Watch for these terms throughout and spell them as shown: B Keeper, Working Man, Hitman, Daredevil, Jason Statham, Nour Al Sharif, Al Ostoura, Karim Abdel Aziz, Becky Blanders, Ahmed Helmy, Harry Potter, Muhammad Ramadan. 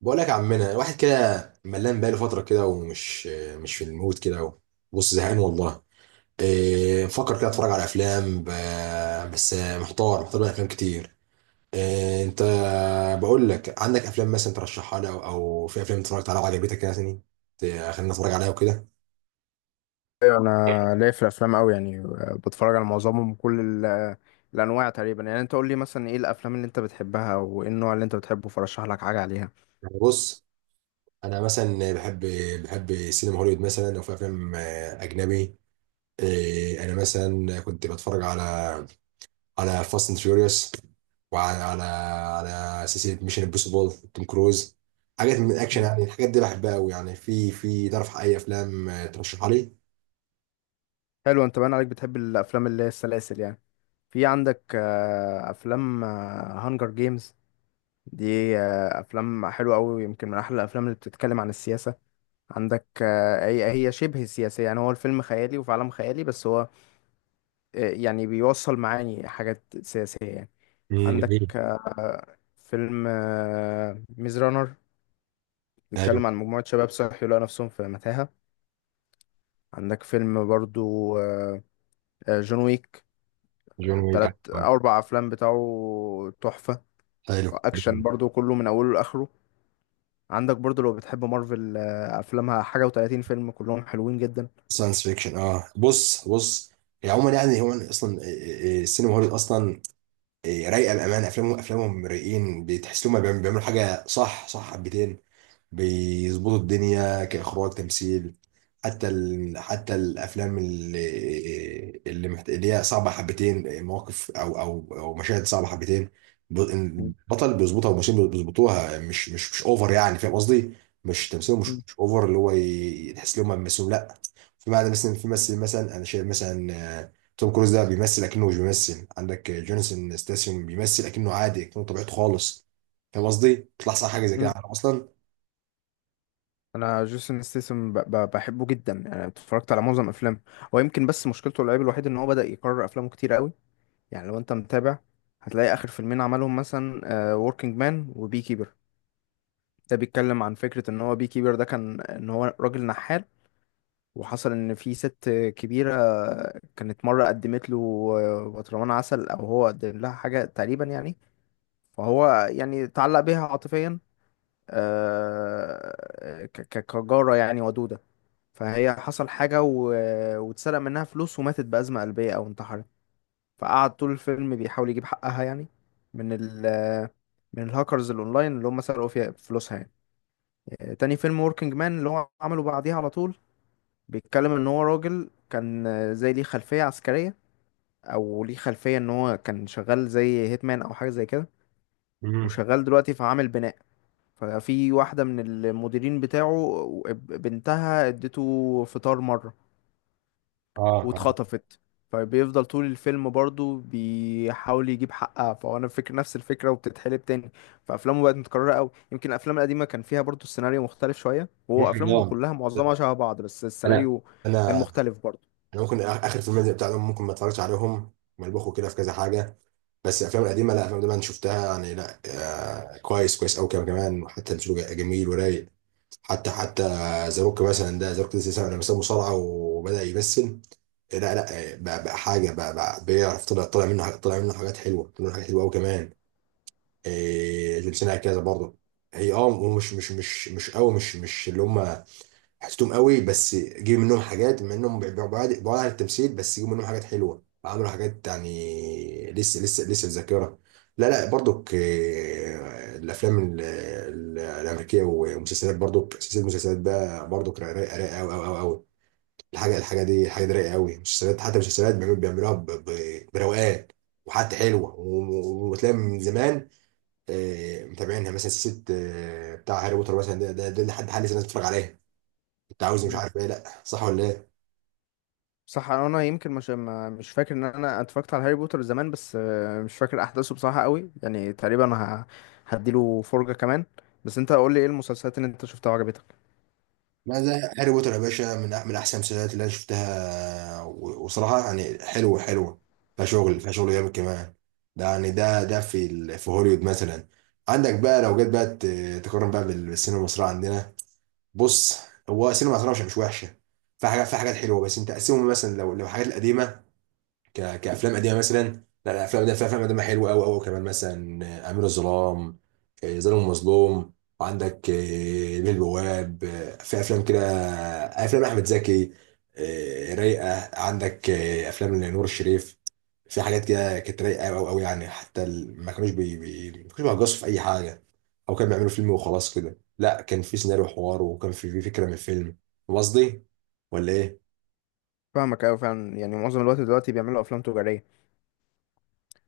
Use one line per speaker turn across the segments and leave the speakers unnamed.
بقول لك يا عمنا، واحد كده ملان بقاله فتره كده ومش مش في المود كده. بص، زهقان والله. إيه، بفكر كده اتفرج على افلام بس محتار محتار بين افلام كتير. إيه انت، بقول لك عندك افلام مثلا ترشحها لي او في افلام اتفرجت عليها وعجبتك يعني؟ خلينا نتفرج عليها وكده.
ايوه، انا ليا في الافلام قوي يعني. بتفرج على معظمهم كل ال- الانواع تقريبا. يعني انت قول لي مثلا ايه الافلام اللي انت بتحبها وايه النوع اللي انت بتحبه فرشح لك حاجه عليها.
يعني بص، انا مثلا بحب سينما هوليوود مثلا، او في افلام اجنبي. إيه، انا مثلا كنت بتفرج على على فاست اند فيوريوس، وعلى على على سلسله ميشن امبوسيبل، توم كروز. حاجات من الاكشن،
مم.
يعني الحاجات دي بحبها قوي. يعني في، تعرف اي افلام ترشحها لي؟
حلو، انت باين عليك بتحب الافلام اللي هي السلاسل يعني. في عندك افلام هانجر جيمز. دي افلام حلوه قوي، يمكن من احلى الافلام اللي بتتكلم عن السياسه. عندك، هي شبه سياسيه يعني. هو الفيلم خيالي وفي عالم خيالي بس هو يعني بيوصل معاني حاجات سياسية يعني. عندك
جميل.
فيلم ميز رانر
حلو.
بيتكلم عن مجموعة شباب صحي لقوا نفسهم في متاهة. عندك فيلم برضو جون ويك.
جون ويك،
تلات
عارف.
أو أربع أفلام بتاعه تحفة.
حلو.
أكشن برضو كله من أوله لآخره. عندك برضو لو بتحب مارفل، أفلامها حاجة وتلاتين فيلم كلهم حلوين جدا.
ساينس فيكشن، بص بص. هي عموما يعني، هو اصلا، السينما هوليوود اصلا. رايقه بامانه. افلامهم رايقين، بتحس انهم بيعملوا حاجه صح صح حبتين. بيظبطوا الدنيا كإخراج تمثيل. حتى حتى الأفلام اللي هي صعبة حبتين، مواقف أو مشاهد صعبة حبتين.
مم.
البطل بيظبطها، والممثلين بيظبطوها مش أوفر يعني. فاهم قصدي؟ مش تمثيله مش أوفر. اللي هو تحس إن هم بيمثلوا، لا. في معنى، مثلا في ممثل مثلا أنا شايف، مثلا آه، توم كروز ده بيمثل أكنه مش بيمثل. عندك جونسون ستاسيوم بيمثل أكنه عادي، أكنه طبيعته خالص. فاهم قصدي؟ بيطلع صح، حاجة زي كده
مم.
أصلا.
انا جيسون ستيسم بحبه جدا يعني، اتفرجت على معظم افلامه. هو يمكن بس مشكلته، العيب الوحيد ان هو بدأ يكرر افلامه كتير قوي. يعني لو انت متابع هتلاقي اخر فيلمين عملهم مثلا وركينج مان وبي كيبر. ده بيتكلم عن فكرة ان هو بي كيبر ده كان ان هو راجل نحال، وحصل ان في ست كبيرة كانت مرة قدمت له برطمان عسل او هو قدم لها حاجة تقريبا يعني. فهو يعني تعلق بيها عاطفيا، كجارة يعني ودودة. فهي حصل حاجة واتسرق منها فلوس وماتت بأزمة قلبية أو انتحرت. فقعد طول الفيلم بيحاول يجيب حقها يعني، من ال من الهاكرز الأونلاين اللي هم سرقوا فيها فلوسها يعني. تاني فيلم وركينج مان اللي هو عمله بعديها على طول بيتكلم إن هو راجل كان زي ليه خلفية عسكرية، أو ليه خلفية إن هو كان شغال زي هيتمان أو حاجة زي كده.
مم.
وشغال دلوقتي في عامل بناء. ففي واحدة من المديرين بتاعه، بنتها اديته فطار مرة
اه، اه،
واتخطفت. فبيفضل طول الفيلم برضو بيحاول يجيب حقها، فهو انا فكر نفس الفكره وبتتحلب تاني. فافلامه بقت متكرره قوي، يمكن الافلام القديمه كان فيها برضو السيناريو مختلف شويه، وهو
ممكن
افلامه
طبعا.
كلها معظمها شبه بعض بس
انا
السيناريو كان
انا
مختلف برضو.
انا ممكن، اخر فيلم زي بتاعهم ممكن ما اتفرجتش عليهم، ملبخوا كده في كذا حاجه. بس الافلام القديمه، لا الافلام دي انا شفتها يعني، لا. آه، كويس، كويس قوي كمان. حتى الفيلم جميل ورايق. حتى ذا روك مثلا، ده ذا روك لسه لما ساب مصارعه وبدا يمثل. لا، لا، بقى حاجه، بقى بيعرف. طلع منه طلع منه حاجات حلوه، طلع منه حاجات حلوه قوي كمان. جون سينا كذا برضه. هي، ومش مش مش مش قوي، مش اللي هم حسيتهم قوي، بس جيب منهم حاجات. مع انهم بعاد عن التمثيل، بس جيب منهم حاجات حلوه، عملوا حاجات يعني لسه، لسه في ذاكره. لا، لا، برضك الافلام الامريكيه، ومسلسلات برضك. سلسله مسلسلات بقى برضك، رايقه، رايقه، رايقة قوي قوي قوي. الحاجه دي رايقه قوي. مسلسلات، حتى مسلسلات بيعملوها بروقان. وحتى حلوه، وتلاقي من زمان متابعينها، مثلا سلسله بتاع هاري بوتر مثلا، ده لحد حال لسه الناس بتتفرج عليها. انت عاوز، مش
مم.
عارف ايه، لا صح ولا ايه؟
صح، انا يمكن مش فاكر ان انا اتفرجت على هاري بوتر زمان، بس مش فاكر احداثه بصراحه قوي يعني، تقريبا هديله فرجه كمان. بس انت قول لي ايه المسلسلات اللي انت شفتها وعجبتك.
لا، ده هاري بوتر يا باشا، من من احسن المسلسلات اللي انا شفتها، وصراحه يعني حلوه حلوه. فيها شغل، فيها شغل جامد كمان. ده يعني ده في في هوليوود مثلا. عندك بقى لو جيت بقى تقارن بقى بالسينما المصريه عندنا. بص، هو السينما المصريه مش وحشه. في حاجات، في حاجات حلوه. بس انت قسمهم، مثلا لو الحاجات القديمه، كافلام قديمه مثلا. لا الافلام دي افلام قديمه حلوه قوي قوي كمان، مثلا امير الظلام، ظالم ومظلوم. وعندك بيه البواب، في افلام كده، افلام احمد زكي رايقه. عندك افلام لنور الشريف، في حاجات كده كانت رايقه قوي قوي يعني. حتى ما كانوش ما كانوش بيهجصوا في اي حاجه او كانوا بيعملوا فيلم وخلاص كده. لا، كان في سيناريو وحوار، وكان في فكره من الفيلم. فاهم قصدي ولا ايه؟
فاهمك قوي فعلا، يعني معظم الوقت دلوقتي بيعملوا افلام تجاريه.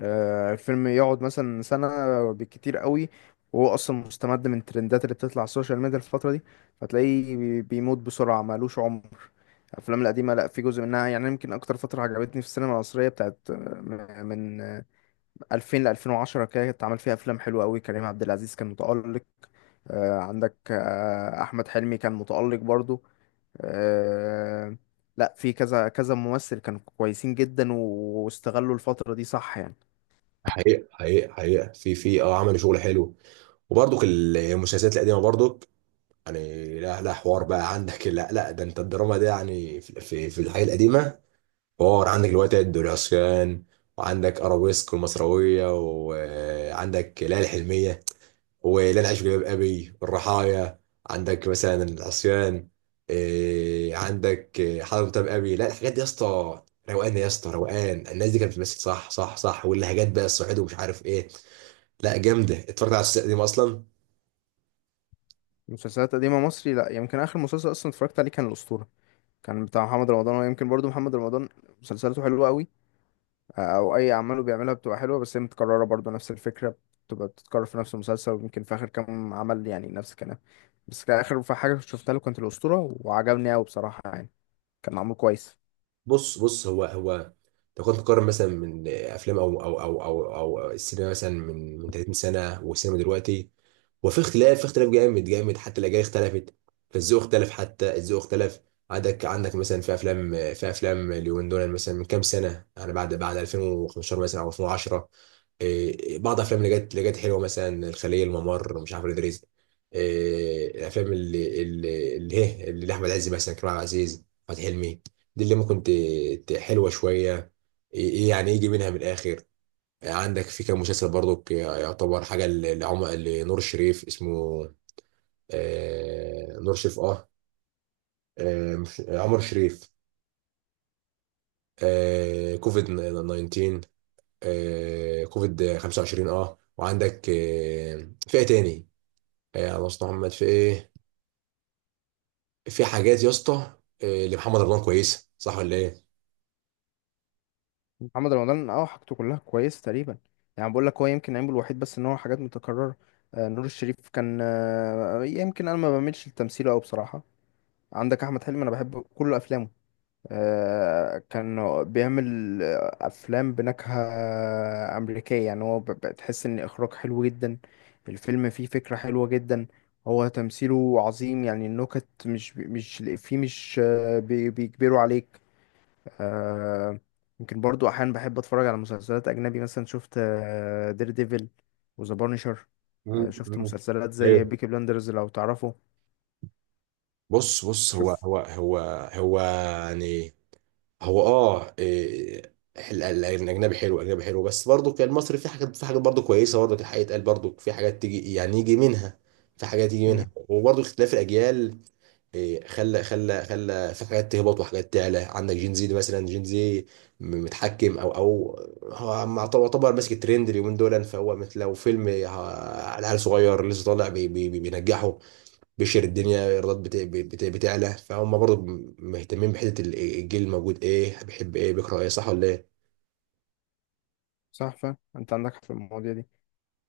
الفيلم يقعد مثلا سنة بالكتير قوي، وهو أصلا مستمد من الترندات اللي بتطلع على السوشيال ميديا الفترة دي. فتلاقيه بيموت بسرعة مالوش عمر. الأفلام القديمة لأ، في جزء منها، يعني يمكن أكتر فترة عجبتني في السينما المصرية بتاعت من 2000 ل 2010 كده، اتعمل فيها أفلام حلوة قوي. كريم عبد العزيز كان متألق. عندك أحمد حلمي كان متألق برضو. آه، لأ، في كذا كذا ممثل كانوا كويسين جدا واستغلوا الفترة دي صح يعني.
حقيقة حقيقة حقيقة، في عملوا شغل حلو. وبرضك المسلسلات القديمه برضك، يعني لا، لا، حوار بقى عندك. لا، لا، ده انت الدراما ده يعني، في الحياه القديمه حوار. عندك الوتد والعصيان، وعندك ارابيسك والمصراويه، وعندك ليالي الحلميه وليالي العيش في جلباب ابي والرحايا. عندك مثلا العصيان، إيه، عندك إيه، حضرة متابع ابي. لا، الحاجات دي يا اسطى روقان، يا اسطى روقان. الناس دي كانت بتمثل صح صح صح، واللهجات بقى، الصعيد ومش عارف ايه. لا جامده، اتفرجت على السلسله دي اصلا.
مسلسلات قديمة مصري لا، يمكن آخر مسلسل أصلا اتفرجت عليه كان الأسطورة. كان بتاع محمد رمضان، ويمكن برضو محمد رمضان مسلسلاته حلوة قوي. أو أي أعماله بيعملها بتبقى حلوة، بس هي متكررة برضو نفس الفكرة، بتبقى بتتكرر في نفس المسلسل، ويمكن في آخر كام عمل يعني نفس الكلام. بس كان آخر حاجة شفتها له كانت الأسطورة وعجبني أوي بصراحة يعني، كان معمول كويس.
بص بص، هو هو، لو كنت تقارن مثلا من افلام او السينما مثلا من 30 سنه والسينما دلوقتي. وفي اختلاف، في اختلاف جامد جامد، حتى الاجيال اختلفت، الذوق اختلف، حتى الذوق اختلف. عندك مثلا، في افلام، في افلام اليومين دول، مثلا من كام سنه يعني، بعد 2015 مثلا او 2010. إيه، بعض الافلام اللي جت حلوه، مثلا الخليه، الممر، مش عارف، ادريس. إيه، الافلام اللي احمد عز مثلا، كريم عبد العزيز، احمد حلمي. دي اللي ممكن حلوه شويه. ايه، إيه يعني يجي منها من الاخر. عندك في كام مسلسل برضك يعتبر حاجه ل- لعمر لنور الشريف، اسمه نور شريف، عمر شريف. كوفيد 19، كوفيد 25، وعندك في ايه تاني. على مصطفى محمد، في ايه، في حاجات يا اسطى. لمحمد رمضان كويسه صح ولا ايه؟
محمد رمضان أه، حاجته كلها كويسة تقريبا. يعني بقول لك هو يمكن عيبه الوحيد بس إن هو حاجات متكررة. نور الشريف كان يمكن أنا ما بعملش التمثيل أوي بصراحة. عندك احمد حلمي انا بحب كل افلامه. كان بيعمل افلام بنكهه امريكيه يعني، هو بتحس ان اخراج حلو جدا، الفيلم فيه فكره حلوه جدا. هو تمثيله عظيم يعني، النكت مش فيه مش بيجبروا عليك. آه، يمكن برضو احيانا بحب اتفرج على مسلسلات اجنبي، مثلا شفت دير ديفل وذا بانشر.
مم.
شفت
مم.
مسلسلات زي
ايوه،
بيكي بلاندرز لو تعرفه.
بص بص، هو
شوف،
هو هو هو يعني، هو إيه، الاجنبي حلو، الاجنبي حلو. بس برضه كان المصري في حاجات، في حاجات برضه كويسه. برضه الحقيقه يتقال، برضه في حاجات تيجي يعني يجي منها، في حاجات يجي منها. وبرضه اختلاف الاجيال، إيه، خلى في حاجات تهبط وحاجات تعلى. عندك جين زي ده مثلا، جين زي متحكم، او هو يعتبر ماسك الترند اليومين دول. فهو مثل لو فيلم على عيل صغير لسه طالع، بينجحه، بيشهر الدنيا، الايرادات بتعلى. فهم برضه مهتمين بحته الجيل الموجود، ايه بيحب، ايه بيقرا، ايه، صح ولا ايه؟
صح فعلا انت عندك حق في المواضيع دي.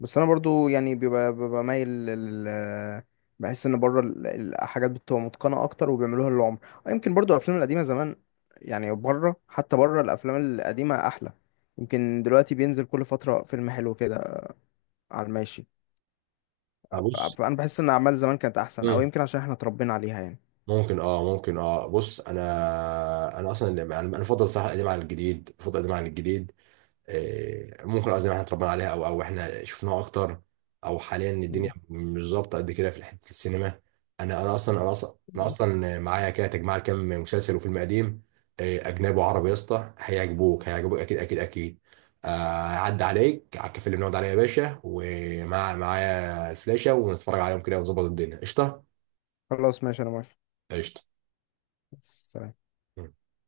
بس انا برضو يعني ببقى مايل لل بحس ان بره الحاجات بتبقى متقنه اكتر وبيعملوها للعمر. يمكن برضو الافلام القديمه زمان، يعني بره، حتى بره الافلام القديمه احلى. يمكن دلوقتي بينزل كل فتره فيلم حلو كده على الماشي.
ابص.
فانا بحس ان اعمال زمان كانت احسن، او
مم.
يمكن عشان احنا اتربينا عليها يعني.
ممكن، ممكن، بص، انا. انا اصلا انا بفضل صح القديم على الجديد، بفضل القديم على الجديد. ممكن قصدي إن احنا اتربينا عليها، او احنا شفناها اكتر، او حاليا الدنيا
مم.
مش ظابطه قد كده في حته السينما. انا اصلا معايا كده تجمع كام مسلسل وفيلم قديم اجنبي وعربي يا اسطى، هيعجبوك اكيد اكيد اكيد. آه، عدى عليك على الكافيه اللي بنقعد عليه يا باشا، ومع معايا الفلاشه، ونتفرج عليهم كده ونظبط الدنيا قشطه.
خلاص ماشي، انا موافق.
قشطه.
سلام.